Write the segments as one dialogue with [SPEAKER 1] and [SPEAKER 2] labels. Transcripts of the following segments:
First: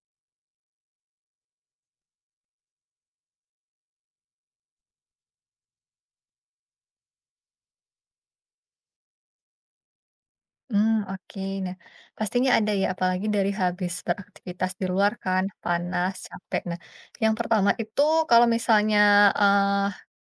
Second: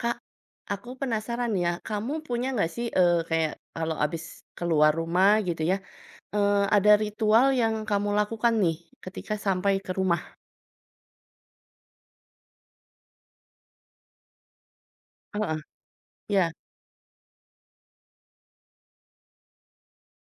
[SPEAKER 1] Kak, aku penasaran ya, kamu punya nggak sih, kayak kalau abis keluar rumah gitu ya, ada ritual yang kamu lakukan nih ketika sampai ke rumah?
[SPEAKER 2] Hmm oke. Nah, pastinya ada ya, apalagi dari habis beraktivitas di luar kan,
[SPEAKER 1] Heeh,
[SPEAKER 2] panas,
[SPEAKER 1] iya.
[SPEAKER 2] capek. Nah, yang pertama itu kalau misalnya, eee,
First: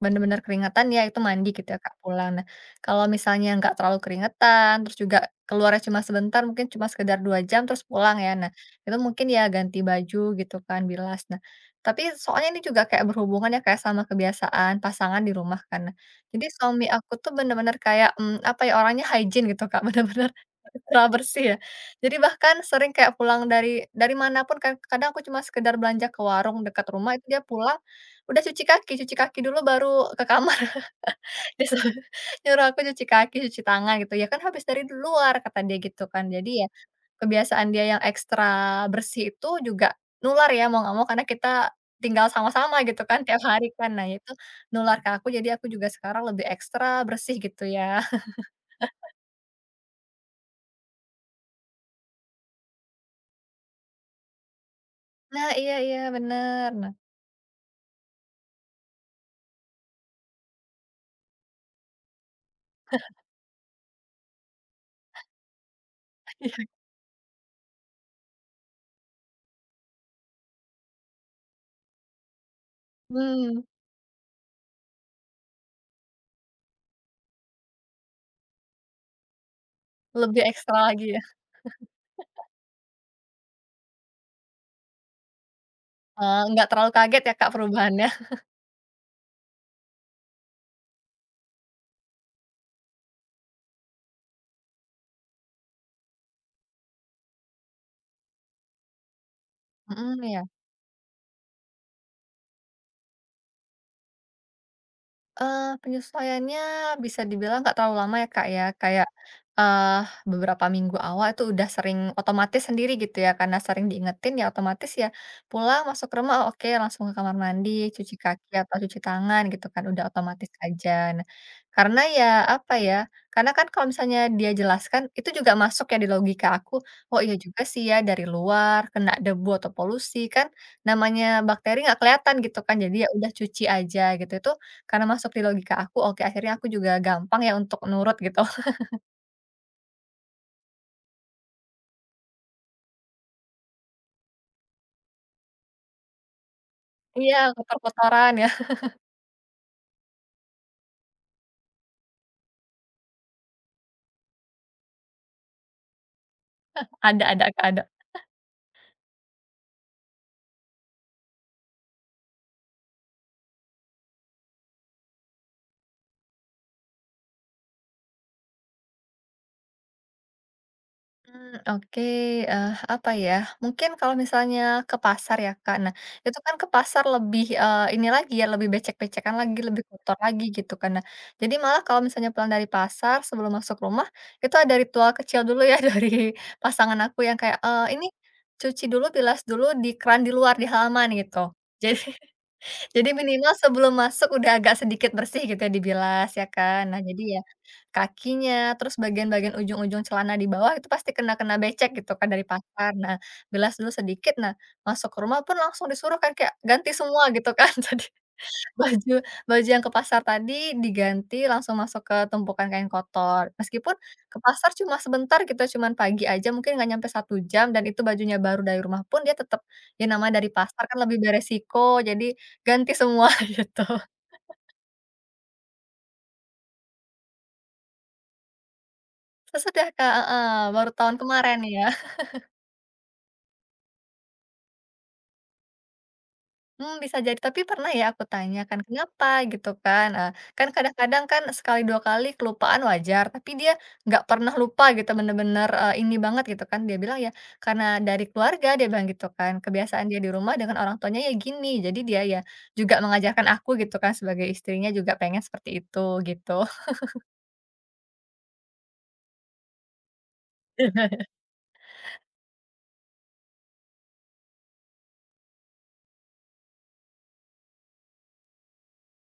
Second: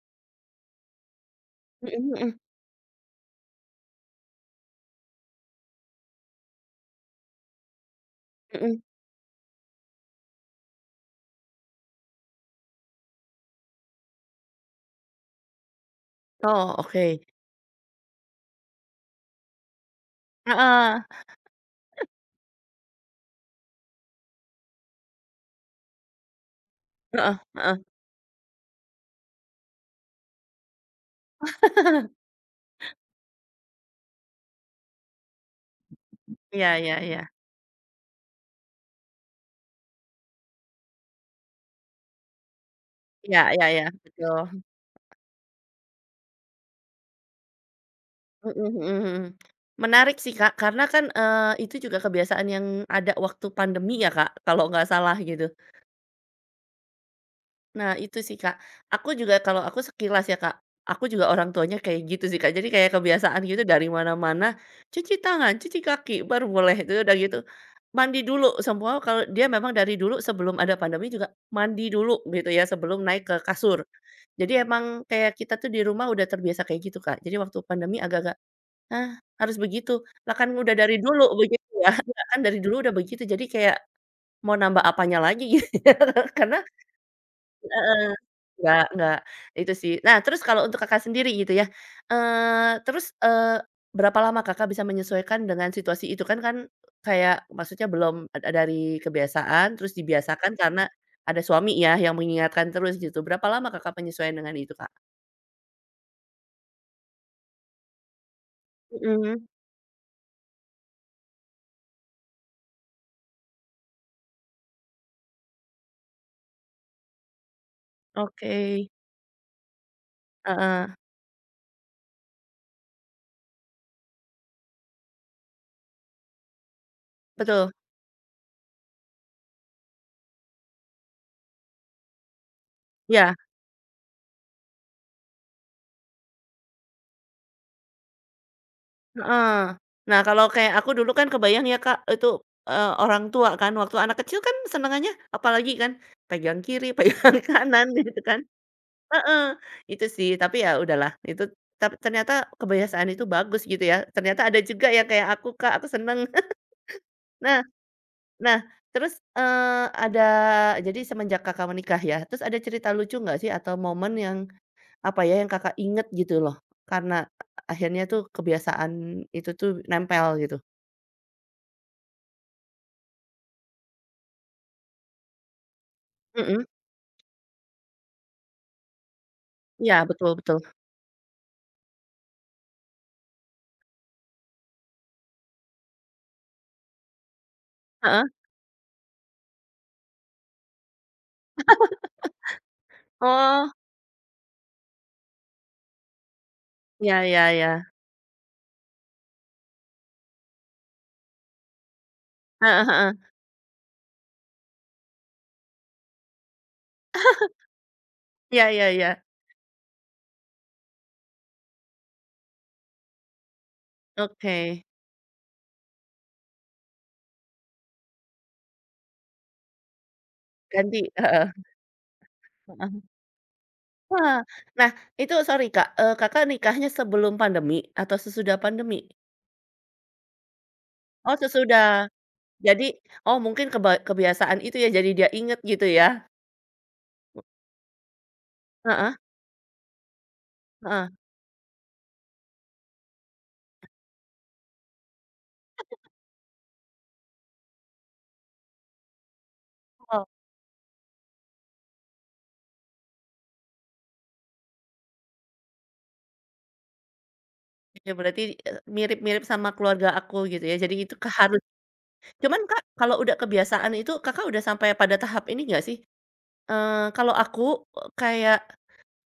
[SPEAKER 2] benar-benar keringatan ya, itu mandi gitu ya, Kak,
[SPEAKER 1] Mhm
[SPEAKER 2] pulang.
[SPEAKER 1] mhm
[SPEAKER 2] Nah, kalau misalnya nggak terlalu keringetan, terus juga keluarnya cuma sebentar, mungkin cuma sekedar 2 jam, terus pulang ya. Nah,
[SPEAKER 1] mhm.
[SPEAKER 2] itu mungkin ya ganti baju gitu kan, bilas. Nah, tapi soalnya ini juga kayak berhubungan ya kayak sama kebiasaan pasangan di rumah kan. Nah, jadi
[SPEAKER 1] Oh,
[SPEAKER 2] suami aku
[SPEAKER 1] oke.
[SPEAKER 2] tuh bener-bener kayak, apa ya, orangnya hygiene gitu, Kak, bener-bener
[SPEAKER 1] Heeh,
[SPEAKER 2] kurang bersih ya. Jadi bahkan sering kayak pulang dari manapun kan kadang aku cuma sekedar belanja ke warung dekat rumah, itu
[SPEAKER 1] heeh
[SPEAKER 2] dia pulang
[SPEAKER 1] heeh.
[SPEAKER 2] udah cuci kaki dulu baru ke kamar. Dia suruh nyuruh aku cuci kaki, cuci tangan gitu, ya kan habis dari luar kata dia gitu kan. Jadi ya
[SPEAKER 1] Iya iya iya.
[SPEAKER 2] kebiasaan dia yang ekstra bersih itu juga nular ya mau nggak mau karena kita tinggal sama-sama gitu kan tiap
[SPEAKER 1] Iya iya
[SPEAKER 2] hari
[SPEAKER 1] iya,
[SPEAKER 2] kan. Nah itu
[SPEAKER 1] betul.
[SPEAKER 2] nular ke aku, jadi aku juga sekarang lebih ekstra bersih gitu ya.
[SPEAKER 1] Mhm mhm mhm. Menarik sih, Kak, karena kan, itu juga kebiasaan yang ada waktu pandemi ya, Kak, kalau nggak salah
[SPEAKER 2] Nah
[SPEAKER 1] gitu.
[SPEAKER 2] iya iya bener. Nah,
[SPEAKER 1] Nah, itu sih, Kak. Aku juga kalau aku sekilas ya, Kak, aku juga orang tuanya kayak gitu sih, Kak. Jadi kayak kebiasaan gitu dari mana-mana, cuci tangan, cuci kaki, baru boleh. Itu udah gitu, mandi dulu. Semua kalau dia memang dari dulu sebelum ada pandemi juga mandi dulu gitu ya, sebelum naik ke
[SPEAKER 2] mhm.
[SPEAKER 1] kasur. Jadi emang kayak kita tuh di rumah udah terbiasa kayak gitu, Kak. Jadi waktu pandemi agak-agak, "Hah, harus begitu." Lah
[SPEAKER 2] Lebih
[SPEAKER 1] kan udah
[SPEAKER 2] ekstra
[SPEAKER 1] dari
[SPEAKER 2] lagi ya?
[SPEAKER 1] dulu begitu ya. Kan dari dulu udah begitu, jadi kayak mau nambah apanya lagi gitu ya,
[SPEAKER 2] Eee,
[SPEAKER 1] karena
[SPEAKER 2] nggak terlalu kaget ya Kak perubahannya?
[SPEAKER 1] nggak, itu sih. Nah, terus kalau untuk Kakak sendiri gitu ya, eee, terus, eee, berapa lama Kakak bisa menyesuaikan dengan situasi itu? Kan kan kayak maksudnya belum dari kebiasaan, terus
[SPEAKER 2] Mhm, ya.
[SPEAKER 1] dibiasakan karena ada suami ya yang mengingatkan terus gitu. Berapa lama Kakak penyesuaian dengan itu, Kak?
[SPEAKER 2] Penyesuaiannya bisa dibilang nggak terlalu lama ya, Kak, ya. Kayak,
[SPEAKER 1] Mhm,
[SPEAKER 2] eee, beberapa minggu awal itu udah sering otomatis sendiri gitu ya, karena sering diingetin ya otomatis ya pulang masuk ke rumah, oh, oke, langsung ke kamar mandi, cuci kaki
[SPEAKER 1] oke.
[SPEAKER 2] atau cuci tangan gitu kan, udah otomatis
[SPEAKER 1] Heeh,
[SPEAKER 2] aja. Nah, karena ya apa ya, karena kan kalau misalnya dia jelaskan itu juga masuk ya di logika aku, oh iya juga
[SPEAKER 1] betul,
[SPEAKER 2] sih ya dari luar kena debu atau polusi kan namanya bakteri nggak kelihatan gitu kan, jadi ya udah
[SPEAKER 1] iya,
[SPEAKER 2] cuci aja gitu. Itu karena masuk di logika aku, oke akhirnya aku juga gampang ya untuk nurut gitu.
[SPEAKER 1] heeh. Nah, kalau kayak aku dulu kan kebayang ya, Kak, itu, orang tua kan, waktu anak kecil kan senengannya apalagi kan pegang kiri,
[SPEAKER 2] Iya,
[SPEAKER 1] pegang kanan gitu
[SPEAKER 2] kotor-kotoran
[SPEAKER 1] kan.
[SPEAKER 2] ya,
[SPEAKER 1] Heeh, itu sih, tapi ya udahlah itu tapi ternyata kebiasaan itu bagus gitu ya, ternyata ada juga yang kayak aku, Kak, aku seneng.
[SPEAKER 2] ada
[SPEAKER 1] Nah,
[SPEAKER 2] Kak, ada.
[SPEAKER 1] nah, terus, eee, ada jadi semenjak Kakak menikah ya, terus ada cerita lucu nggak sih atau momen yang, apa ya, yang Kakak inget gitu loh, karena akhirnya tuh kebiasaan itu tuh nempel gitu?
[SPEAKER 2] Mmm, oke, apa ya, mungkin kalau misalnya ke pasar ya Kak, nah itu kan
[SPEAKER 1] Mhm,
[SPEAKER 2] ke pasar lebih, ini lagi ya, lebih becek-becekan lagi, lebih
[SPEAKER 1] ya
[SPEAKER 2] kotor
[SPEAKER 1] betul
[SPEAKER 2] lagi
[SPEAKER 1] betul,
[SPEAKER 2] gitu kan. Nah, jadi malah kalau misalnya pulang dari pasar sebelum masuk rumah, itu ada ritual kecil dulu ya dari pasangan aku yang kayak, "Ini,
[SPEAKER 1] heeh,
[SPEAKER 2] cuci dulu, bilas dulu di keran di luar, di halaman," gitu. Jadi Jadi minimal
[SPEAKER 1] oh,
[SPEAKER 2] sebelum masuk udah agak sedikit bersih gitu ya dibilas ya kan. Nah jadi
[SPEAKER 1] ya
[SPEAKER 2] ya
[SPEAKER 1] ya ya,
[SPEAKER 2] kakinya, terus bagian-bagian ujung-ujung celana di bawah itu pasti kena kena becek gitu kan dari
[SPEAKER 1] heeh
[SPEAKER 2] pasar.
[SPEAKER 1] heeh,
[SPEAKER 2] Nah bilas dulu sedikit, nah masuk ke rumah pun langsung disuruh kan kayak ganti semua gitu kan jadi
[SPEAKER 1] ya ya
[SPEAKER 2] Baju
[SPEAKER 1] ya,
[SPEAKER 2] baju yang ke pasar tadi diganti langsung masuk ke tumpukan kain kotor. Meskipun ke
[SPEAKER 1] oke,
[SPEAKER 2] pasar cuma sebentar gitu, cuman pagi aja mungkin nggak nyampe satu jam dan itu bajunya baru dari rumah pun dia tetap, ya namanya dari pasar kan
[SPEAKER 1] ganti,
[SPEAKER 2] lebih beresiko, jadi ganti
[SPEAKER 1] heeh.
[SPEAKER 2] semua gitu.
[SPEAKER 1] Wah. Nah, itu sorry Kak, Kakak nikahnya sebelum pandemi atau sesudah pandemi?
[SPEAKER 2] Sesudah, Kak, heeh, baru tahun
[SPEAKER 1] Oh
[SPEAKER 2] kemarin ya.
[SPEAKER 1] sesudah. Jadi oh mungkin kebiasaan itu ya, jadi dia inget gitu ya?
[SPEAKER 2] Bisa jadi, tapi pernah ya aku tanyakan,
[SPEAKER 1] Heeh
[SPEAKER 2] "Kenapa?" Gitu kan, kan
[SPEAKER 1] heeh.
[SPEAKER 2] kadang-kadang kan sekali dua kali kelupaan wajar, tapi dia nggak pernah lupa gitu, bener-bener, ini banget gitu kan. Dia bilang ya, "Karena dari keluarga," dia bilang gitu kan, "kebiasaan dia di rumah dengan orang tuanya ya gini." Jadi dia ya juga mengajarkan aku gitu kan, sebagai istrinya juga pengen seperti itu, gitu.
[SPEAKER 1] Oke, berarti, mirip-mirip sama keluarga aku gitu ya, jadi itu keharus cuman Kak, kalau udah kebiasaan itu Kakak udah sampai pada tahap ini nggak sih, kalau aku, kayak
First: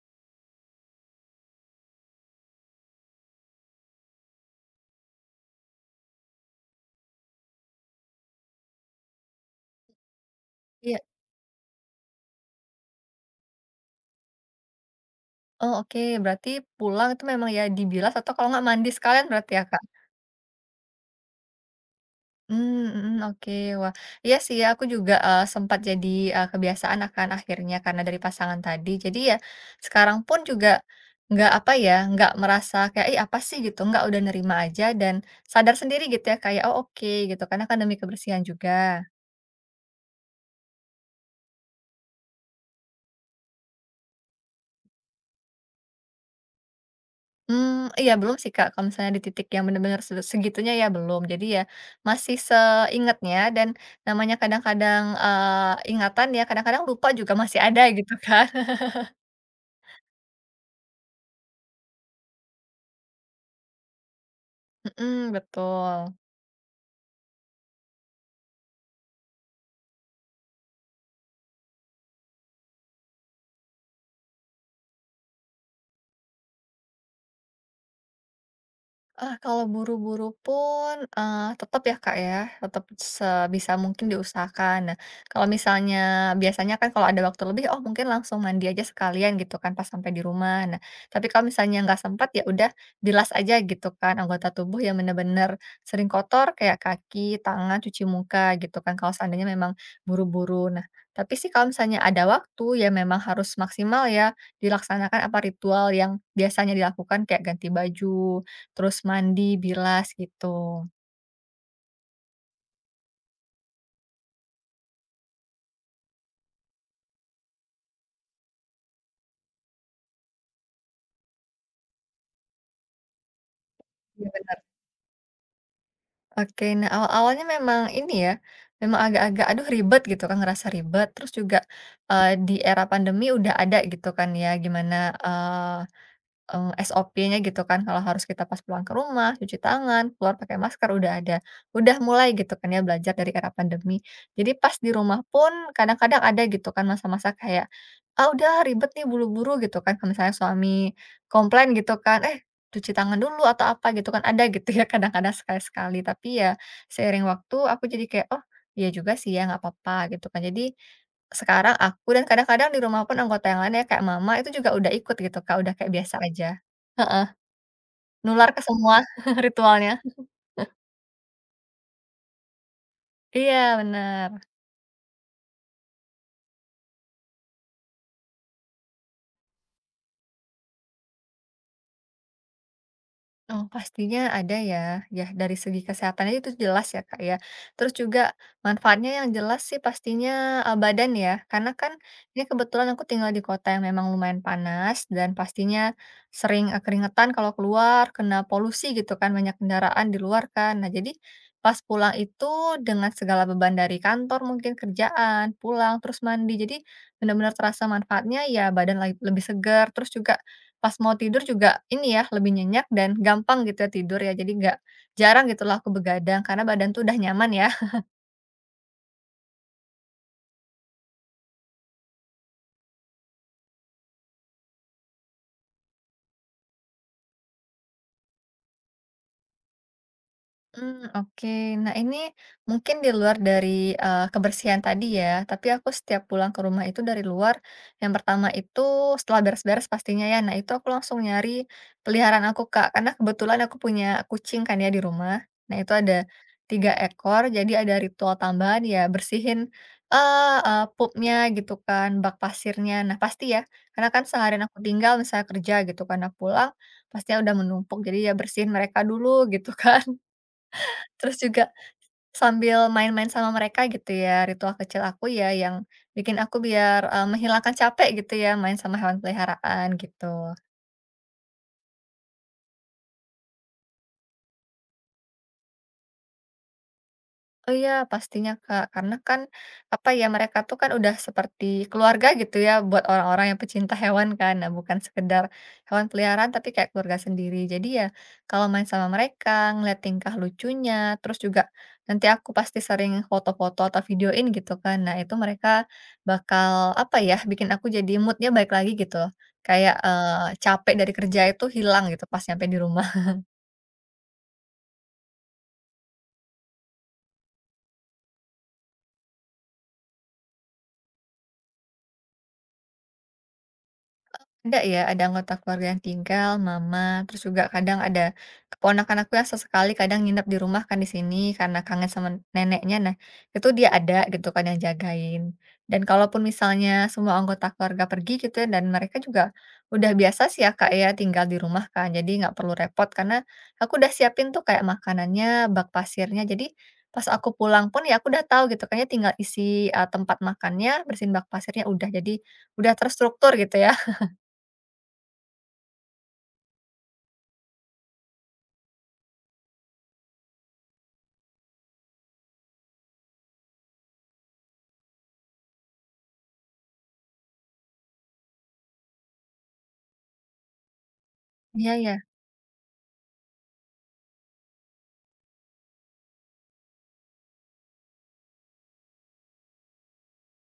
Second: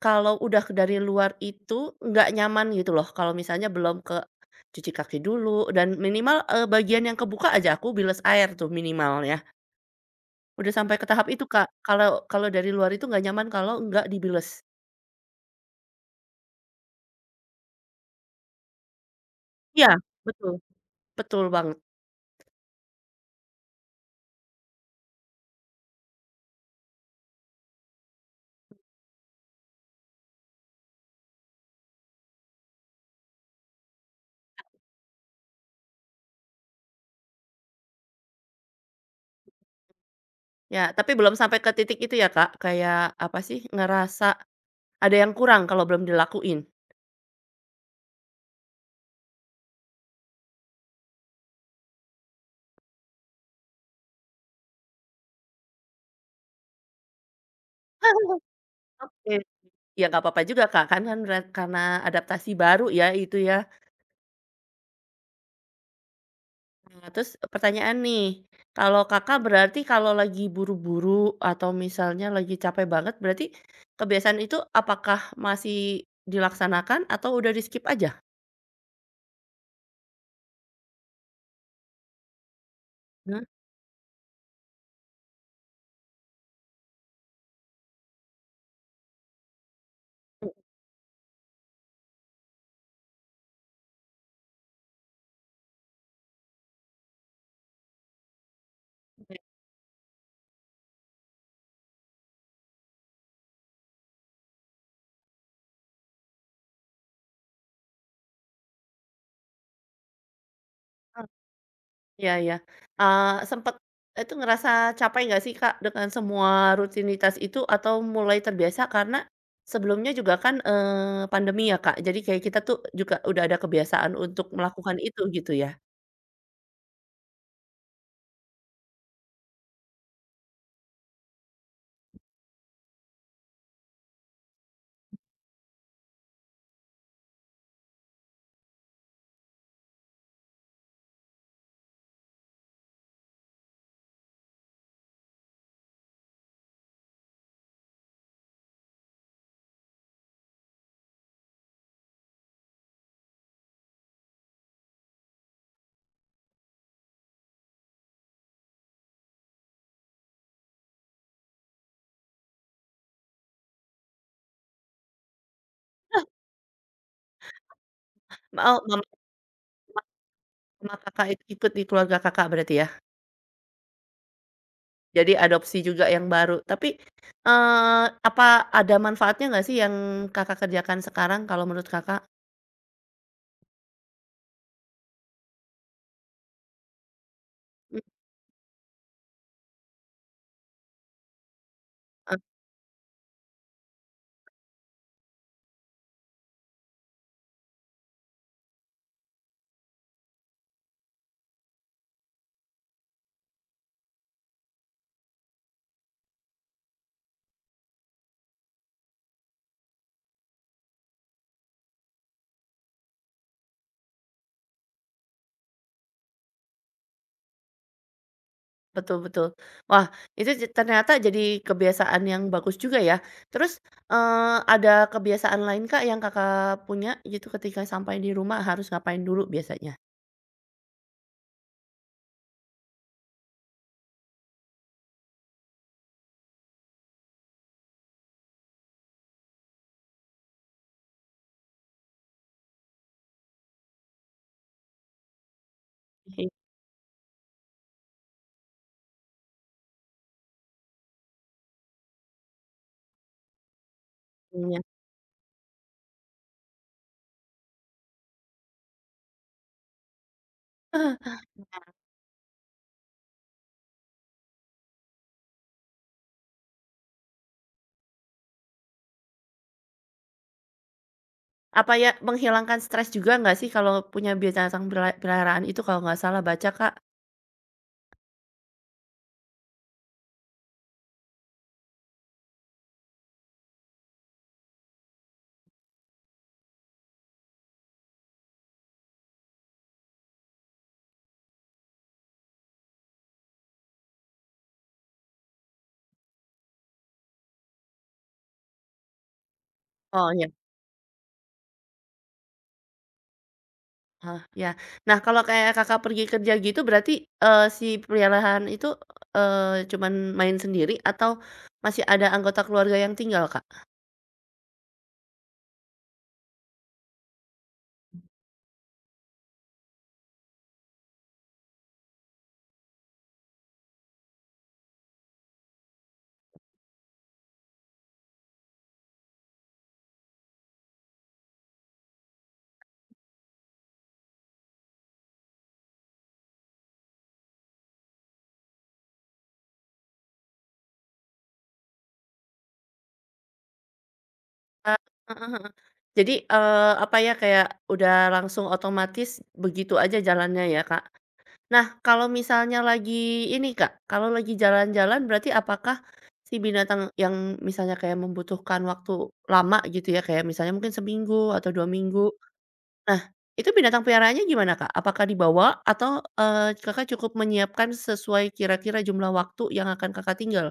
[SPEAKER 1] kalau udah ke dari luar itu nggak nyaman gitu loh, kalau misalnya belum ke cuci kaki dulu dan minimal, bagian yang kebuka aja aku bilas air tuh minimal ya. Udah sampai
[SPEAKER 2] Iya.
[SPEAKER 1] ke tahap itu, Kak, kalau kalau dari luar itu nggak nyaman kalau nggak dibilas.
[SPEAKER 2] Oh, oke, berarti pulang itu memang ya dibilas atau kalau nggak mandi sekalian berarti ya, Kak?
[SPEAKER 1] Iya, betul, betul banget.
[SPEAKER 2] Mmm, mhm, oke. Wah, iya sih ya, aku juga, sempat jadi, kebiasaan akhirnya karena dari pasangan tadi. Jadi ya sekarang pun juga nggak, apa ya, nggak merasa kayak, "Ih, apa sih?" gitu, nggak, udah nerima aja dan sadar sendiri gitu ya kayak, "Oh, oke," gitu, karena kan demi kebersihan juga.
[SPEAKER 1] Ya, tapi belum sampai ke titik itu ya, Kak, kayak apa sih, ngerasa ada yang kurang kalau belum dilakuin.
[SPEAKER 2] Mmm, iya belum sih, Kak, kalau misalnya di titik yang bener-bener segitunya ya belum. Jadi ya masih seingatnya dan namanya kadang-kadang, ingatan ya, kadang-kadang lupa juga masih ada gitu kan.
[SPEAKER 1] Oke. Ya nggak apa-apa juga, Kak, kan kan berat karena adaptasi baru ya itu ya.
[SPEAKER 2] Mhm, betul.
[SPEAKER 1] Nah, terus pertanyaan nih, kalau Kakak berarti kalau lagi buru-buru atau misalnya lagi capek banget, berarti kebiasaan itu apakah masih dilaksanakan atau udah di-skip aja?
[SPEAKER 2] Ah, kalau buru-buru pun, tetap ya, Kak, ya, tetap
[SPEAKER 1] Mmm,
[SPEAKER 2] sebisa mungkin diusahakan. Nah, kalau misalnya biasanya kan kalau ada waktu lebih, oh mungkin langsung mandi aja sekalian gitu kan pas sampai di rumah. Nah, tapi kalau misalnya nggak sempat, ya udah bilas aja gitu kan anggota tubuh yang benar-benar sering kotor kayak kaki, tangan, cuci muka gitu kan kalau
[SPEAKER 1] mhm,
[SPEAKER 2] seandainya memang buru-buru. Nah, tapi sih kalau misalnya ada waktu, ya memang harus maksimal ya dilaksanakan apa ritual yang biasanya dilakukan kayak ganti baju, terus mandi, bilas gitu.
[SPEAKER 1] ah, iya iya, eee, sempet eh, itu ngerasa capek nggak sih, Kak, dengan semua rutinitas itu atau mulai terbiasa karena sebelumnya juga kan, pandemi ya, Kak, jadi kayak kita tuh juga udah ada kebiasaan
[SPEAKER 2] Iya
[SPEAKER 1] untuk
[SPEAKER 2] bener.
[SPEAKER 1] melakukan itu gitu ya?
[SPEAKER 2] Oke, nah awal-awalnya memang ini ya, memang agak-agak aduh ribet gitu kan, ngerasa ribet, terus juga, di era pandemi udah ada gitu kan ya gimana, SOP-nya gitu kan, kalau harus kita pas pulang ke rumah, cuci tangan, keluar pakai masker, udah ada. Udah mulai gitu kan ya belajar dari era pandemi. Jadi pas di rumah pun kadang-kadang ada gitu kan masa-masa kayak, "Ah, udah ribet nih buru-buru," gitu kan. Kalau misalnya suami komplain gitu kan, "Eh, cuci tangan dulu," atau apa gitu kan, ada gitu ya kadang-kadang sekali-sekali. Tapi ya seiring waktu aku jadi kayak, "Oh, iya juga sih ya, nggak apa-apa," gitu kan. Jadi sekarang aku dan kadang-kadang di rumah pun anggota yang lainnya kayak mama itu juga udah ikut gitu Kak, udah kayak biasa aja. Heeh, nular ke
[SPEAKER 1] Mau
[SPEAKER 2] semua ritualnya.
[SPEAKER 1] sama Kakak itu ikut di keluarga Kakak berarti ya?
[SPEAKER 2] Iya bener.
[SPEAKER 1] Jadi adopsi juga yang baru. Tapi, apa ada manfaatnya nggak sih yang Kakak kerjakan sekarang kalau menurut Kakak?
[SPEAKER 2] Oh, pastinya ada ya. Ya, dari segi kesehatannya itu jelas ya, Kak, ya. Terus juga manfaatnya yang jelas sih pastinya badan ya. Karena kan
[SPEAKER 1] Mhm,
[SPEAKER 2] ini kebetulan aku tinggal di kota yang memang lumayan panas dan pastinya sering keringetan kalau keluar, kena polusi gitu kan, banyak kendaraan di luar kan. Nah, jadi pas pulang itu dengan segala beban dari kantor mungkin kerjaan, pulang terus mandi. Jadi benar-benar terasa manfaatnya ya badan lebih segar, terus juga pas mau tidur juga ini ya, lebih nyenyak dan gampang gitu ya tidur ya, jadi nggak jarang gitu lah aku begadang karena badan tuh udah nyaman ya.
[SPEAKER 1] betul betul. Wah, itu je ternyata jadi kebiasaan yang bagus juga ya. Terus, eee, ada kebiasaan lain Kak yang Kakak punya gitu ketika sampai di rumah harus ngapain dulu biasanya?
[SPEAKER 2] Hmm oke. Nah, ini mungkin di luar dari, kebersihan tadi ya, tapi aku setiap pulang ke rumah itu dari luar, yang pertama itu setelah beres-beres pastinya ya, nah itu aku langsung nyari peliharaan aku, Kak. Karena kebetulan aku punya kucing kan ya di rumah. Nah, itu ada 3 ekor, jadi ada ritual tambahan ya bersihin, eee eee, poopnya gitu kan, bak pasirnya. Nah, pasti ya, karena kan seharian aku
[SPEAKER 1] Hitungnya.
[SPEAKER 2] tinggal misalnya kerja gitu, karena pulang pastinya udah menumpuk, jadi ya bersihin mereka dulu gitu kan. Terus juga sambil main-main sama mereka gitu ya, ritual kecil aku ya yang bikin aku biar, menghilangkan capek gitu ya main sama hewan peliharaan gitu.
[SPEAKER 1] Apa ya menghilangkan stres juga nggak sih kalau punya binatang peliharaan itu kalau nggak salah baca Kak?
[SPEAKER 2] Oh iya, pastinya Kak, karena kan, apa ya, mereka tuh kan udah seperti keluarga gitu ya buat orang-orang yang pecinta hewan kan. Nah, bukan sekedar hewan peliharaan tapi kayak keluarga sendiri. Jadi ya kalau main sama mereka, ngeliat tingkah lucunya, terus juga nanti aku pasti sering foto-foto atau videoin gitu kan. Nah, itu mereka bakal apa ya, bikin aku jadi moodnya baik lagi gitu loh. Kayak
[SPEAKER 1] Oh ya.
[SPEAKER 2] capek dari kerja itu hilang gitu pas nyampe di rumah.
[SPEAKER 1] Oh, ya. Nah, kalau kayak Kakak pergi kerja gitu berarti, si piaran itu, cuman main sendiri atau masih ada anggota keluarga yang tinggal, Kak?
[SPEAKER 2] Ada ya, ada anggota keluarga yang tinggal, mama, terus juga kadang ada keponakan aku yang sesekali kadang nginep di rumah kan di sini karena kangen sama neneknya. Nah, itu dia ada gitu kan yang jagain. Dan kalaupun misalnya semua anggota keluarga pergi gitu ya, dan mereka juga udah biasa sih ya Kak ya tinggal di rumah kan, jadi nggak perlu repot karena aku udah siapin tuh kayak makanannya, bak pasirnya. Jadi pas aku pulang pun ya aku udah tahu gitu kayaknya tinggal isi tempat makannya, bersihin bak pasirnya udah jadi udah terstruktur gitu ya.
[SPEAKER 1] Eee, heeh heeh. Jadi, apa ya, kayak udah langsung otomatis begitu aja jalannya ya, Kak? Nah, kalau misalnya lagi ini, Kak, kalau lagi jalan-jalan berarti apakah si binatang yang misalnya kayak membutuhkan waktu lama gitu ya, kayak misalnya mungkin seminggu atau dua
[SPEAKER 2] Iya ya.
[SPEAKER 1] minggu nah, itu binatang peliharaannya gimana, Kak? Apakah dibawa atau, Kakak cukup menyiapkan sesuai kira-kira jumlah waktu yang akan Kakak tinggal?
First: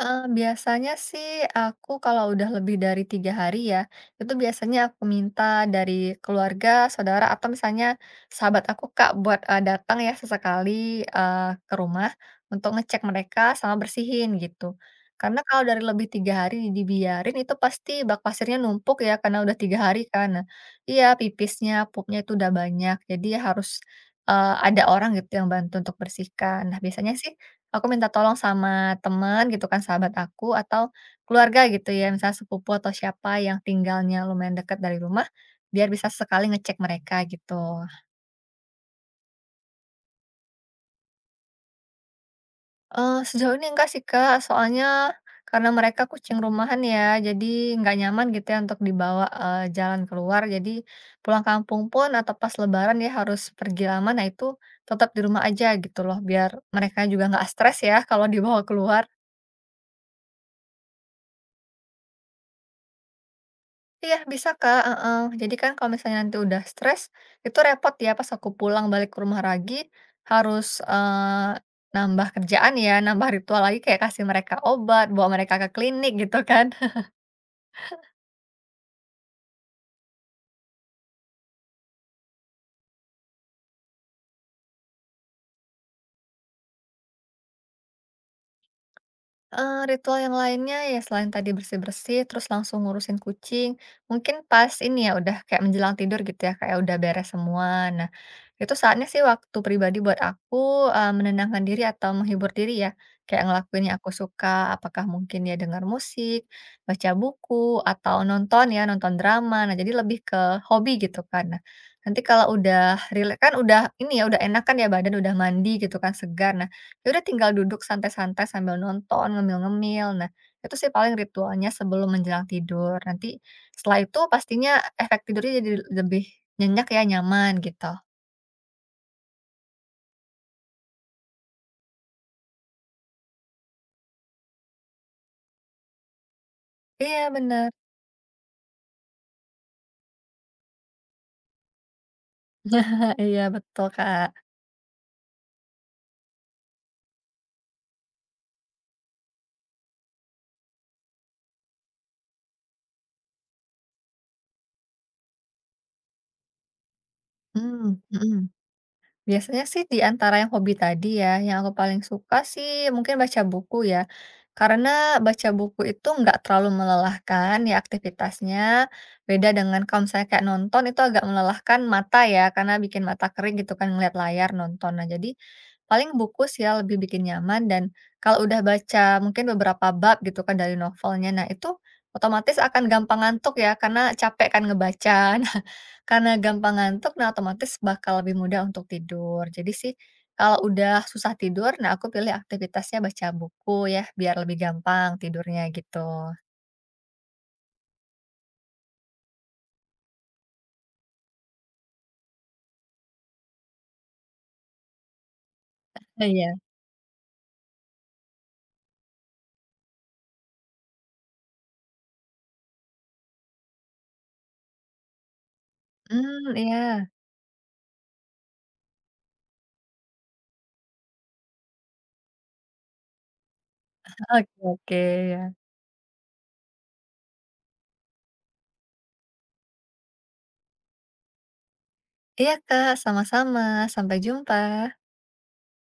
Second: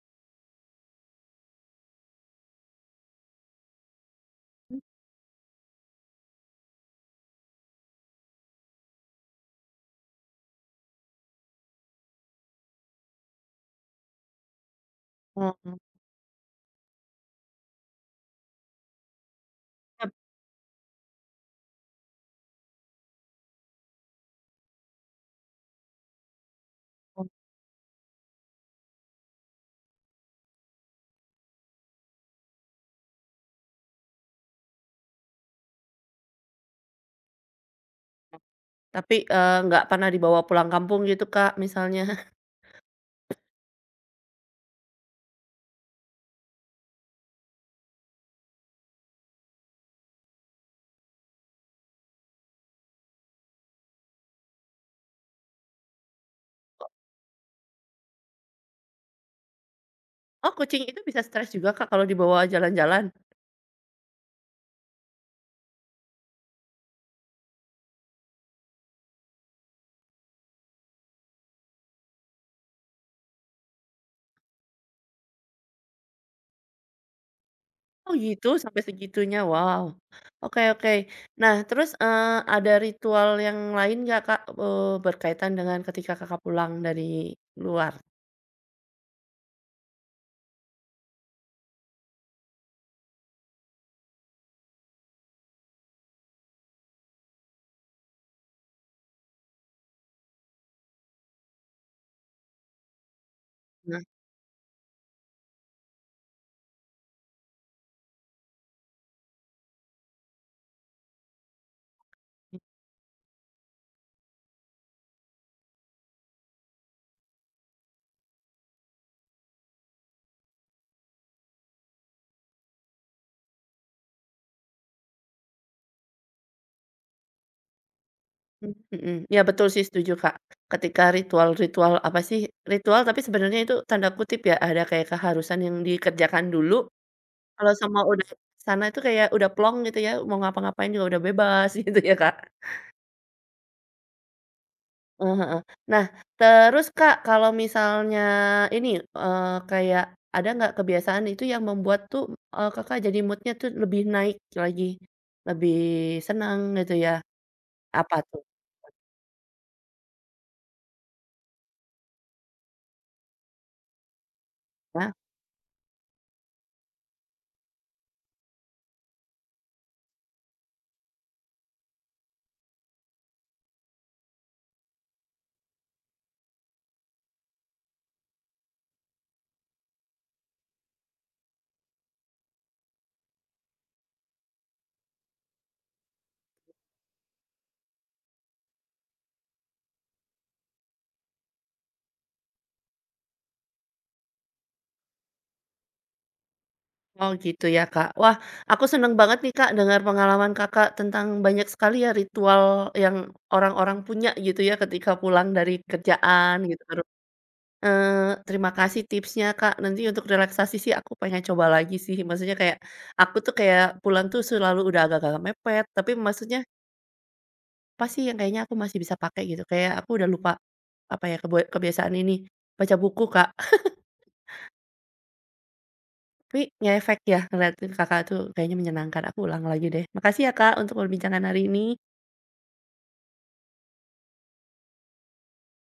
[SPEAKER 2] Biasanya sih aku kalau udah lebih dari 3 hari ya, itu biasanya
[SPEAKER 1] Mmm.
[SPEAKER 2] aku minta dari keluarga, saudara, atau misalnya sahabat aku, Kak, buat, datang ya sesekali, eee, ke rumah untuk ngecek mereka sama bersihin gitu. Karena kalau dari
[SPEAKER 1] Mhm.
[SPEAKER 2] lebih 3 hari dibiarin itu pasti bak pasirnya numpuk ya karena udah 3 hari
[SPEAKER 1] Yap,
[SPEAKER 2] kan. Nah iya, pipisnya, pupnya itu udah banyak, jadi harus, ada orang gitu yang bantu untuk bersihkan. Nah biasanya
[SPEAKER 1] oh.
[SPEAKER 2] sih aku minta tolong sama teman gitu kan, sahabat aku atau keluarga gitu ya, misalnya sepupu atau siapa yang tinggalnya lumayan dekat dari rumah, biar bisa sekali ngecek mereka gitu.
[SPEAKER 1] Tapi, nggak pernah dibawa pulang kampung gitu, Kak, misalnya?
[SPEAKER 2] Sejauh ini enggak sih, Kak, soalnya karena mereka kucing rumahan ya, jadi nggak nyaman gitu ya untuk dibawa, jalan keluar. Jadi pulang kampung pun atau pas lebaran ya harus pergi lama, nah itu tetap di rumah aja gitu loh, biar mereka juga nggak stres ya kalau dibawa keluar.
[SPEAKER 1] Oh, kucing itu bisa stres juga, Kak, kalau dibawa jalan-jalan?
[SPEAKER 2] Iya bisa, Kak, heeh. Jadi kan kalau misalnya nanti udah stres, itu repot ya pas aku pulang balik ke rumah lagi, harus, nambah kerjaan ya, nambah ritual lagi kayak kasih mereka obat, bawa mereka ke klinik gitu kan.
[SPEAKER 1] Oh, gitu sampai segitunya, wow. Oke oke. Nah, terus, ada ritual yang lain nggak, Kak, berkaitan dengan ketika Kakak pulang dari luar?
[SPEAKER 2] Ritual yang lainnya ya selain tadi bersih-bersih, terus langsung ngurusin kucing, mungkin pas ini ya, udah kayak menjelang tidur gitu ya, kayak udah beres semua. Nah itu saatnya sih waktu pribadi buat aku, menenangkan diri atau menghibur diri ya, kayak ngelakuin yang aku suka, apakah mungkin ya dengar musik, baca buku, atau nonton ya, nonton drama. Nah, jadi lebih ke hobi gitu kan. Nah, nanti kalau udah rile kan udah ini ya, udah enak kan ya badan, udah mandi gitu kan, segar. Nah, ya udah tinggal duduk santai-santai sambil nonton, ngemil-ngemil. Nah, itu sih paling ritualnya sebelum menjelang tidur. Nanti setelah itu pastinya efek tidurnya jadi lebih nyenyak ya, nyaman gitu.
[SPEAKER 1] Mmm, mhm. Ya betul sih setuju, Kak. Ketika ritual-ritual apa sih, ritual tapi sebenarnya itu tanda kutip ya, ada kayak keharusan yang dikerjakan dulu,
[SPEAKER 2] Iya
[SPEAKER 1] kalau
[SPEAKER 2] bener.
[SPEAKER 1] semua udah ke sana itu kayak udah plong gitu ya, mau ngapa-ngapain juga udah bebas gitu ya, Kak.
[SPEAKER 2] Iya betul Kak.
[SPEAKER 1] Eee, heeh. Nah, terus Kak, kalau misalnya ini, eee, kayak ada nggak kebiasaan itu yang membuat tuh, Kakak jadi mood-nya tuh lebih naik lagi, lebih senang gitu ya,
[SPEAKER 2] Mmm,
[SPEAKER 1] apa
[SPEAKER 2] mhm.
[SPEAKER 1] tuh?
[SPEAKER 2] Biasanya sih di antara yang hobi tadi ya, yang aku paling suka sih mungkin baca buku ya.
[SPEAKER 1] Ya?
[SPEAKER 2] Karena baca buku itu nggak terlalu melelahkan ya aktivitasnya. Beda dengan kalau misalnya kayak nonton itu agak melelahkan mata ya, karena bikin mata kering gitu kan ngeliat layar nonton. Nah jadi paling buku sih ya lebih bikin nyaman dan kalau udah baca mungkin beberapa bab gitu kan dari novelnya, nah itu otomatis akan gampang ngantuk ya karena capek kan ngebaca. Karena gampang ngantuk, nah otomatis bakal lebih mudah untuk tidur. Jadi sih, kalau udah susah tidur, nah aku pilih aktivitasnya baca buku ya, biar lebih gampang tidurnya gitu.
[SPEAKER 1] Oh gitu ya Kak. Wah aku seneng banget nih Kak dengar pengalaman Kakak tentang banyak sekali ya ritual yang orang-orang punya gitu ya ketika pulang dari
[SPEAKER 2] Iya,
[SPEAKER 1] kerjaan gitu kan. Terima kasih tipsnya Kak, nanti untuk relaksasi sih aku pengen coba lagi sih. Maksudnya kayak, aku tuh kayak pulang tuh selalu udah agak-agak mepet, tapi
[SPEAKER 2] hmm,
[SPEAKER 1] maksudnya
[SPEAKER 2] iya,
[SPEAKER 1] apa sih yang kayaknya aku masih bisa pakai gitu, kayak aku udah lupa, apa ya, kebiasaan ini, baca buku Kak.
[SPEAKER 2] oke oke, iya.
[SPEAKER 1] Tapi ngefek ya ngeliatin Kakak tuh kayaknya menyenangkan, aku ulang lagi deh. Makasih ya Kak untuk perbincangan hari ini.
[SPEAKER 2] Iya Kak, sama-sama, sampai jumpa.